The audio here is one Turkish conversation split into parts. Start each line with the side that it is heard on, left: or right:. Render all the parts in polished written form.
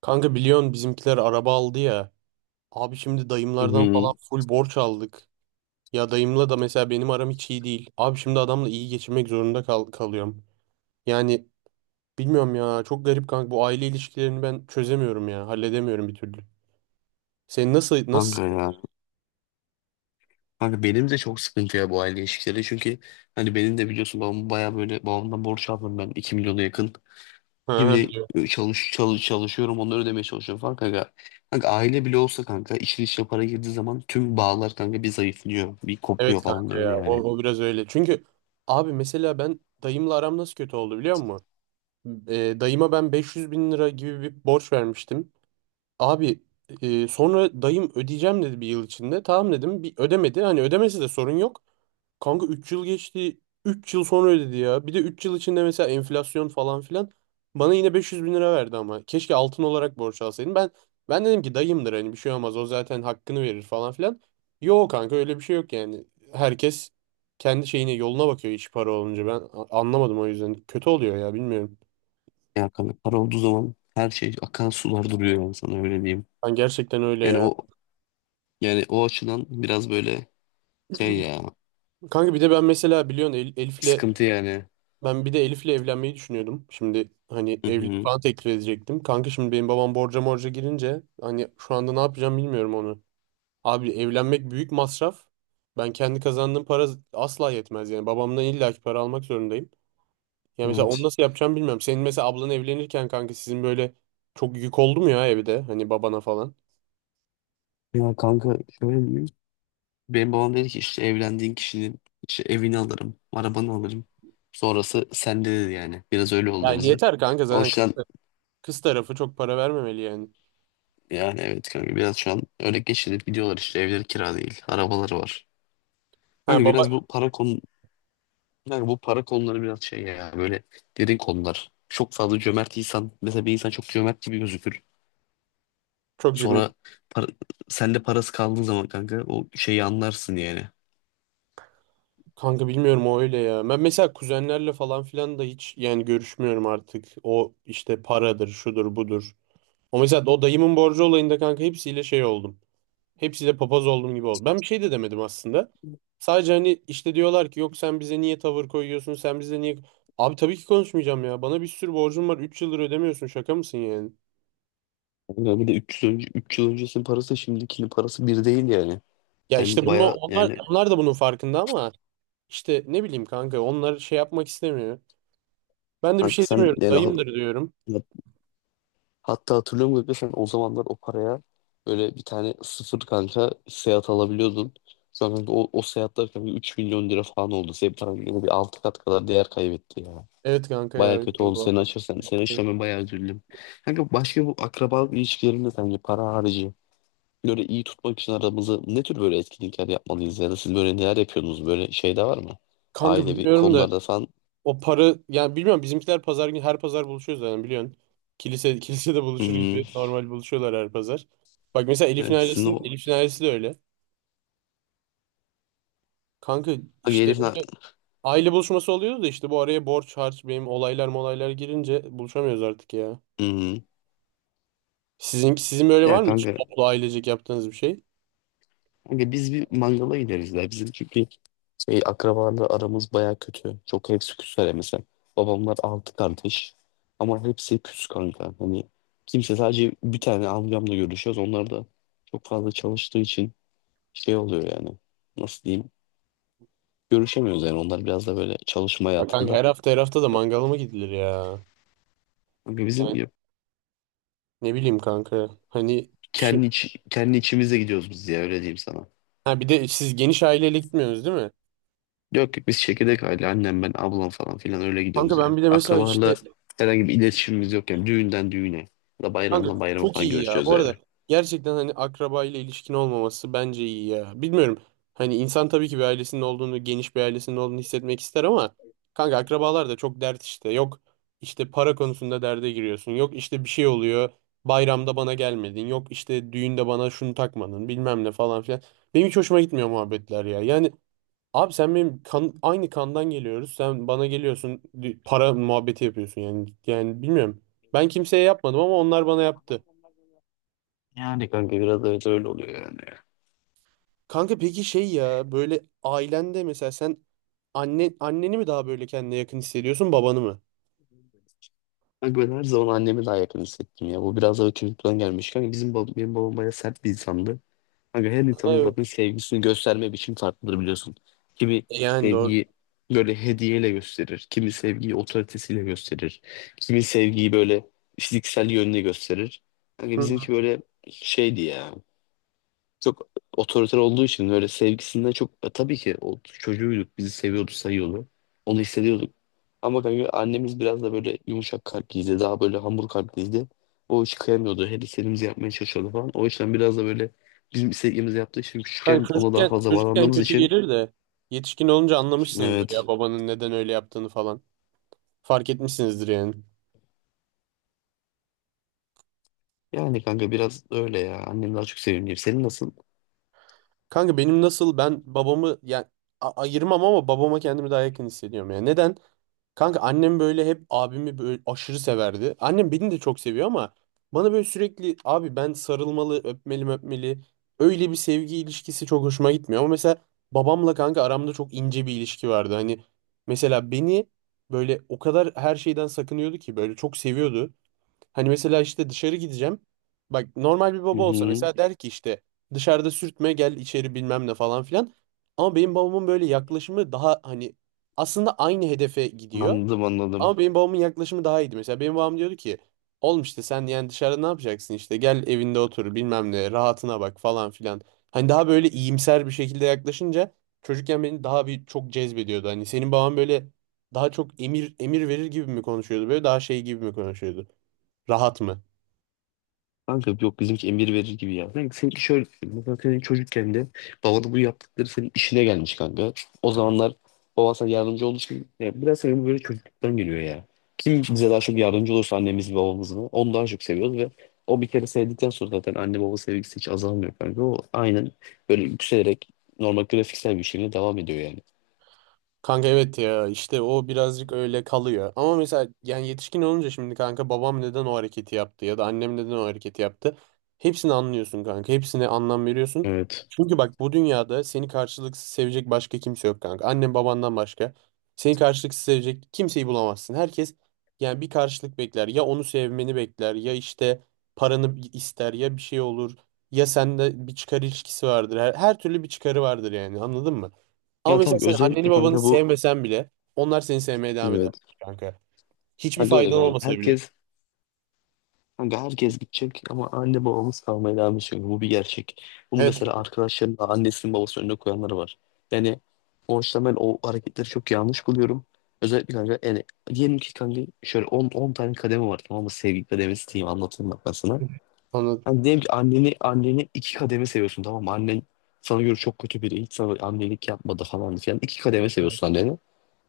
right: Kanka biliyorsun bizimkiler araba aldı ya. Abi şimdi
left: Hı
right: dayımlardan
left: hı.
right: falan full borç aldık. Ya dayımla da mesela benim aram hiç iyi değil. Abi şimdi adamla iyi geçinmek zorunda kalıyorum. Yani bilmiyorum ya, çok garip kanka, bu aile ilişkilerini ben çözemiyorum ya. Halledemiyorum bir türlü. Sen nasıl?
left: Kanka ya. Kanka benim de çok sıkıntı ya bu aile ilişkileri. Çünkü hani benim de biliyorsun babam baya böyle babamdan borç aldım ben 2 milyona yakın.
right: Ha, ha,
left: Şimdi
right: biliyorum.
left: çalışıyorum onları ödemeye çalışıyorum falan kanka. Kanka aile bile olsa kanka işin içine para girdiği zaman tüm bağlar kanka bir zayıflıyor. Bir
right: Evet
left: kopuyor falan
right: kanka
left: da öyle
right: ya, o,
left: yani.
right: o biraz öyle. Çünkü abi mesela ben dayımla aram nasıl kötü oldu biliyor musun? Dayıma ben 500 bin lira gibi bir borç vermiştim. Abi, sonra dayım ödeyeceğim dedi bir yıl içinde. Tamam dedim. Bir ödemedi. Hani ödemesi de sorun yok. Kanka 3 yıl geçti. Üç yıl sonra ödedi ya. Bir de 3 yıl içinde mesela enflasyon falan filan. Bana yine 500 bin lira verdi ama. Keşke altın olarak borç alsaydım. Ben dedim ki dayımdır, hani bir şey olmaz. O zaten hakkını verir falan filan. Yok kanka, öyle bir şey yok yani. Herkes kendi yoluna bakıyor iş para olunca. Ben anlamadım o yüzden. Kötü oluyor ya, bilmiyorum.
left: Yani kanka para olduğu zaman her şey akan sular duruyor yani sana öyle diyeyim.
right: Ben gerçekten öyle
left: Yani
right: ya.
left: o o açıdan biraz böyle şey ya
right: Kanka bir de ben mesela biliyorsun Elif'le
left: sıkıntı yani.
right: ben bir de Elif'le evlenmeyi düşünüyordum. Şimdi hani
left: Hı
right: evlilik
left: hı.
right: falan teklif edecektim. Kanka şimdi benim babam borca morca girince hani şu anda ne yapacağım bilmiyorum onu. Abi evlenmek büyük masraf. Ben kendi kazandığım para asla yetmez yani. Babamdan illaki para almak zorundayım. Yani mesela onu
left: Evet.
right: nasıl yapacağım bilmiyorum. Senin mesela ablan evlenirken kanka sizin böyle çok yük oldu mu ya evde, hani babana falan?
left: Ya kanka şöyle diyeyim. Benim babam dedi ki işte evlendiğin kişinin işte evini alırım, arabanı alırım. Sonrası sende dedi yani. Biraz öyle oldu
right: Yani
left: bizim.
right: yeter kanka,
left: O
right: zaten kız,
left: yüzden
right: kız tarafı çok para vermemeli yani.
left: yani evet kanka biraz şu an öyle geçinip gidiyorlar, işte evleri kira değil, arabaları var.
right: Ha
left: Kanka
right: baba,
left: biraz bu para konu kanka bu para konuları biraz şey ya böyle derin konular. Çok fazla cömert insan, mesela bir insan çok cömert gibi gözükür.
right: çok cimri.
left: Sonra para, sende parası kaldığı zaman kanka o şeyi anlarsın yani.
right: Kanka bilmiyorum, o öyle ya. Ben mesela kuzenlerle falan filan da hiç yani görüşmüyorum artık. O işte paradır, şudur, budur. O mesela o dayımın borcu olayında kanka hepsiyle şey oldum. Hepsiyle papaz olduğum gibi oldu. Ben bir şey de demedim aslında. Sadece hani işte diyorlar ki yok sen bize niye tavır koyuyorsun, sen bize niye... Abi tabii ki konuşmayacağım ya. Bana bir sürü borcum var. Üç yıldır ödemiyorsun. Şaka mısın yani?
left: Kanka bir de 300 önce 3 yıl öncesinin parası şimdikinin parası bir değil yani.
right: Ya işte
left: Sen
right: bunu
left: baya
right: onlar
left: yani
right: onlar da bunun farkında, ama işte ne bileyim kanka onlar şey yapmak istemiyor. Ben de bir
left: kanka
right: şey
left: sen
right: demiyorum.
left: yani ha-
right: Dayımdır diyorum.
left: ya- hatta hatırlıyorum gibi sen o zamanlar o paraya böyle bir tane sıfır kanka Seat alabiliyordun. Sonra kanka o Seat'lar kanka 3 milyon lira falan oldu. Senin paran yine bir 6 kat kadar değer kaybetti ya.
right: Evet kanka ya,
left: Baya
right: öyle
left: kötü
right: oldu
left: oldu seni
right: valla.
left: açırsan. Seni açırsam ben bayağı üzüldüm. Kanka başka, bu akrabalık ilişkilerinde sence para harici böyle iyi tutmak için aramızı ne tür böyle etkinlikler yapmalıyız, ya da siz böyle neler yapıyorsunuz, böyle şey de var mı?
right: Kanka
left: Ailevi
right: bilmiyorum da
left: konularda falan.
right: o para yani bilmiyorum, bizimkiler pazar günü, her pazar buluşuyoruz zaten biliyorsun. Kilise kilisede buluşur
left: Hmm,
right: gibi normal buluşuyorlar her pazar. Bak mesela
left: evet, sizin o.
right: Elif'in ailesi de öyle. Kanka
left: Hani
right: işte
left: herifin.
right: böyle aile buluşması oluyordu da işte bu araya borç harç benim olaylar molaylar girince buluşamıyoruz artık ya.
left: Hmm.
right: Sizin böyle
left: Ya
right: var mı hiç
left: kanka,
right: toplu ailecek yaptığınız bir şey?
left: kanka biz bir mangala gideriz ya. Bizim çünkü şey, akrabalarla aramız baya kötü. Çok, hepsi küsler mesela. Babamlar altı kardeş. Ama hepsi küs kanka. Hani sadece bir tane amcamla görüşüyoruz. Onlar da çok fazla çalıştığı için şey oluyor yani. Nasıl diyeyim? Görüşemiyoruz yani. Onlar biraz da böyle çalışma
right: Ya kanka,
left: hayatında.
right: her hafta da mangala mı gidilir ya?
left: Kanka bizim
right: Yani ne bileyim kanka. Hani
left: kendi içimize gidiyoruz biz, ya öyle diyeyim sana.
right: ha, bir de siz geniş aileyle gitmiyorsunuz değil mi?
left: Yok yok, biz çekirdek aile, annem ben ablam falan filan öyle
right: Kanka
left: gidiyoruz ya.
right: ben bir de mesela
left: Akrabalarla
right: işte
left: herhangi bir iletişimimiz yok yani, düğünden düğüne ya da
right: kanka
left: bayramdan bayrama
right: çok
left: falan
right: iyi ya.
left: görüşüyoruz
right: Bu arada
left: öyle.
right: gerçekten hani akraba ile ilişkin olmaması bence iyi ya. Bilmiyorum. Hani insan tabii ki bir ailesinin olduğunu, geniş bir ailesinin olduğunu hissetmek ister ama kanka akrabalar da çok dert işte. Yok işte para konusunda derde giriyorsun. Yok işte bir şey oluyor. Bayramda bana gelmedin. Yok işte düğünde bana şunu takmadın, bilmem ne falan filan. Benim hiç hoşuma gitmiyor muhabbetler ya. Yani abi sen benim aynı kandan geliyoruz. Sen bana geliyorsun, para muhabbeti yapıyorsun yani. Yani bilmiyorum. Ben kimseye yapmadım ama onlar bana yaptı.
left: Yani kanka biraz evet öyle oluyor yani.
right: Kanka peki şey ya, böyle ailende mesela sen anneni mi daha böyle kendine yakın hissediyorsun, babanı mı?
left: Kanka ben her zaman annemi daha yakın hissettim ya. Bu biraz da çocukluktan gelmiş. Kanka bizim benim babam bayağı sert bir insandı. Kanka her insanın zaten
right: Evet.
left: sevgisini gösterme biçimi farklıdır biliyorsun. Kimi
right: Yani doğru.
left: sevgiyi böyle hediyeyle gösterir. Kimi sevgiyi otoritesiyle gösterir. Kimi sevgiyi böyle fiziksel yönüyle gösterir. Kanka
right: Hı.
left: bizimki böyle şeydi ya, çok otoriter olduğu için böyle sevgisinden çok tabii ki o, çocuğuyduk bizi seviyordu sayıyordu. Onu hissediyorduk. Ama kanka annemiz biraz da böyle yumuşak kalpliydi. Daha böyle hamur kalpliydi. O hiç kıyamıyordu. Her istediğimizi yapmaya çalışıyordu falan. O yüzden biraz da böyle bizim istediğimizi yaptığı için
right: Kanka
left: küçükken ona daha
right: çocukken,
left: fazla
right: çocukken
left: bağlandığımız
right: kötü
left: için,
right: gelir de yetişkin olunca anlamışsınızdır
left: evet.
right: ya babanın neden öyle yaptığını falan. Fark etmişsinizdir yani.
left: Yani kanka biraz öyle ya. Annem daha çok sevimli. Senin nasıl?
right: Kanka benim nasıl, ben babamı yani ayırmam ama babama kendimi daha yakın hissediyorum ya. Neden? Kanka annem böyle hep abimi böyle aşırı severdi. Annem beni de çok seviyor ama bana böyle sürekli abi, ben sarılmalı, öpmeli, öpmeli. Öyle bir sevgi ilişkisi çok hoşuma gitmiyor. Ama mesela babamla kanka aramda çok ince bir ilişki vardı. Hani mesela beni böyle o kadar her şeyden sakınıyordu ki, böyle çok seviyordu. Hani mesela işte dışarı gideceğim. Bak normal bir
left: Hı
right: baba olsa
left: hı.
right: mesela der ki işte dışarıda sürtme, gel içeri, bilmem ne falan filan. Ama benim babamın böyle yaklaşımı daha hani aslında aynı hedefe gidiyor.
left: Anladım anladım.
right: Ama benim babamın yaklaşımı daha iyiydi. Mesela benim babam diyordu ki oğlum işte sen yani dışarıda ne yapacaksın, işte gel evinde otur bilmem ne, rahatına bak falan filan. Hani daha böyle iyimser bir şekilde yaklaşınca çocukken beni daha bir çok cezbediyordu. Hani senin baban böyle daha çok emir verir gibi mi konuşuyordu, böyle daha şey gibi mi konuşuyordu? Rahat mı?
left: Kanka yok, bizimki emir verir gibi ya. Kanka seninki şöyle düşün. Mesela senin çocukken de babanın bu yaptıkları senin işine gelmiş kanka. O zamanlar baban sana yardımcı olduğu için ya, biraz senin bu böyle çocukluktan geliyor ya. Kim bize daha çok yardımcı olursa, annemiz mi babamız mı, onu daha çok seviyoruz ve o bir kere sevdikten sonra zaten anne baba sevgisi hiç azalmıyor kanka. O aynen böyle yükselerek normal grafiksel bir şekilde devam ediyor yani.
right: Kanka evet ya, işte o birazcık öyle kalıyor. Ama mesela yani yetişkin olunca şimdi kanka babam neden o hareketi yaptı ya da annem neden o hareketi yaptı. Hepsini anlıyorsun kanka. Hepsine anlam veriyorsun.
left: Evet.
right: Çünkü bak, bu dünyada seni karşılıksız sevecek başka kimse yok kanka. Annen babandan başka. Seni karşılıksız sevecek kimseyi bulamazsın. Herkes yani bir karşılık bekler. Ya onu sevmeni bekler, ya işte paranı ister, ya bir şey olur. Ya sende bir çıkar ilişkisi vardır. Her türlü bir çıkarı vardır yani, anladın mı? Ama
left: Ya
right: mesela
left: tabii
right: sen anneni
left: özellikle
right: babanı
left: kanka bu,
right: sevmesen bile onlar seni sevmeye devam eder
left: evet.
right: kanka. Hiçbir
left: Kanka öyle
right: faydan
left: kanka.
right: olmasa bile.
left: Kanka herkes gidecek ama anne babamız kalmaya devam edecek. Bu bir gerçek. Bunu
right: Evet.
left: mesela arkadaşlarım da, annesinin babasının önüne koyanları var. Yani o yüzden ben o hareketleri çok yanlış buluyorum. Özellikle kanka yani, diyelim ki kanka şöyle 10 tane kademe var, tamam mı? Sevgi kademesi diyeyim, anlatayım bak ben sana.
right: Anladım.
left: Hani diyelim ki anneni iki kademe seviyorsun tamam mı? Annen sana göre çok kötü biri. Hiç sana annelik yapmadı falan filan. İki kademe seviyorsun anneni.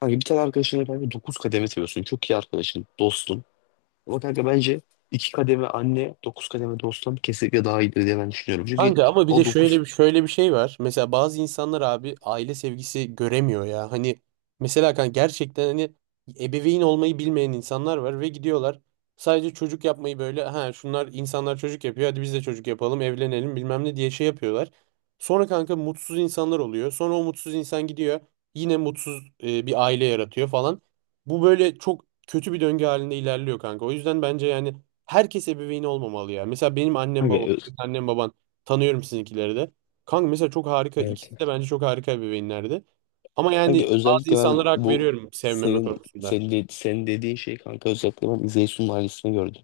left: Hani bir tane arkadaşını kanka 9 kademe seviyorsun. Çok iyi arkadaşın, dostun. Ama kanka bence iki kademe anne, dokuz kademe dostum kesinlikle daha iyidir diye ben düşünüyorum. Çünkü
right: Kanka ama bir de
left: o
right: şöyle
left: dokuz...
right: bir şöyle bir şey var. Mesela bazı insanlar abi aile sevgisi göremiyor ya. Hani mesela kanka gerçekten hani ebeveyn olmayı bilmeyen insanlar var ve gidiyorlar sadece çocuk yapmayı böyle, ha şunlar insanlar çocuk yapıyor hadi biz de çocuk yapalım evlenelim bilmem ne diye şey yapıyorlar. Sonra kanka mutsuz insanlar oluyor. Sonra o mutsuz insan gidiyor yine mutsuz bir aile yaratıyor falan. Bu böyle çok kötü bir döngü halinde ilerliyor kanka. O yüzden bence yani herkes ebeveyn olmamalı ya. Mesela benim annem
left: Kanka,
right: babam,
left: ö-
right: senin annen baban, tanıyorum sizinkileri de. Kanka mesela çok harika.
left: evet.
right: İkisi de bence çok harika ebeveynlerdi. Ama
left: Kanka
right: yani bazı
left: özellikle ben
right: insanlara hak
left: bu
right: veriyorum sevmeme konusunda.
left: senin dediğin şey kanka, özellikle ben İzeysu'nun ailesini gördüm.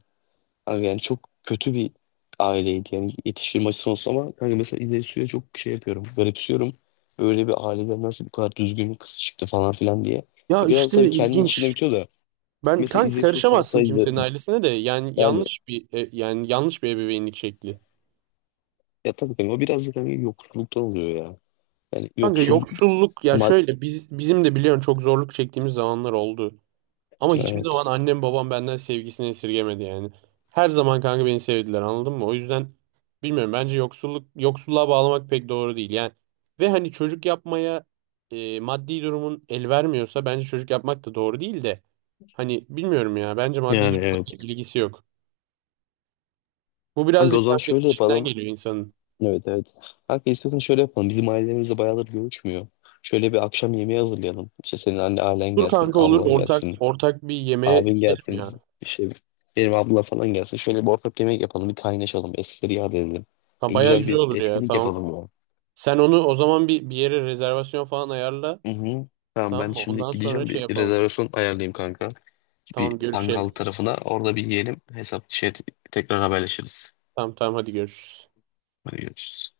left: Kanka yani çok kötü bir aileydi yani yetiştirme açısından olsa, ama kanka mesela İzeysu'ya çok şey yapıyorum, garipsiyorum. Böyle bir aileden nasıl bu kadar düzgün bir kız çıktı falan filan diye.
right: Ya
left: Biraz tabii
right: işte
left: kendi içinde
right: ilginç.
left: bitiyor da
right: Ben
left: mesela,
right: kanka,
left: İzeysu'ya
right: karışamazsın
left: salsaydı
right: kimsenin ailesine de. Yani
left: yani,
right: yanlış bir yani yanlış bir ebeveynlik şekli.
left: ya tabii kanka o biraz da kanka yoksulluktan oluyor ya. Yani
right: Kanka
left: yoksul
right: yoksulluk ya,
left: mad
right: şöyle biz, bizim de biliyorsun çok zorluk çektiğimiz zamanlar oldu. Ama hiçbir zaman
left: evet.
right: annem babam benden sevgisini esirgemedi yani. Her zaman kanka beni sevdiler, anladın mı? O yüzden bilmiyorum, bence yoksulluk, yoksulluğa bağlamak pek doğru değil yani. Ve hani çocuk yapmaya, maddi durumun el vermiyorsa bence çocuk yapmak da doğru değil de. Hani bilmiyorum ya, bence maddi
left: Yani
right: durumla
left: evet.
right: pek ilgisi yok. Bu
left: Kanka o
right: birazcık
left: zaman
right: kanka
left: şöyle
right: içinden
left: yapalım.
right: geliyor insanın.
left: Evet evet. Kanka istiyorsan şöyle yapalım. Bizim ailemizle bayağıdır görüşmüyor. Şöyle bir akşam yemeği hazırlayalım. İşte senin ailen
right: Dur
left: gelsin,
right: kanka, olur,
left: ablan
right: ortak
left: gelsin,
right: ortak bir yemeğe
left: abin
right: gidelim ya.
left: gelsin. İşte benim abla falan gelsin. Şöyle bir ortak yemek yapalım. Bir kaynaşalım. Eskileri yad edelim.
right: Ha, bayağı
left: Güzel
right: güzel
left: bir
right: olur ya,
left: etkinlik
right: tamam.
left: yapalım ya.
right: Sen onu o zaman bir yere rezervasyon falan ayarla.
left: Hı hı. Tamam,
right: Tamam
left: ben
right: mı?
left: şimdi
right: Ondan sonra
left: gideceğim,
right: şey
left: bir
right: yapalım.
left: rezervasyon ayarlayayım kanka. Bir
right: Tamam,
left: Pangal
right: görüşelim.
left: tarafına, orada bir yiyelim. Hesap şey tekrar haberleşiriz.
right: Tamam, hadi görüşürüz.
left: Hadi görüşürüz.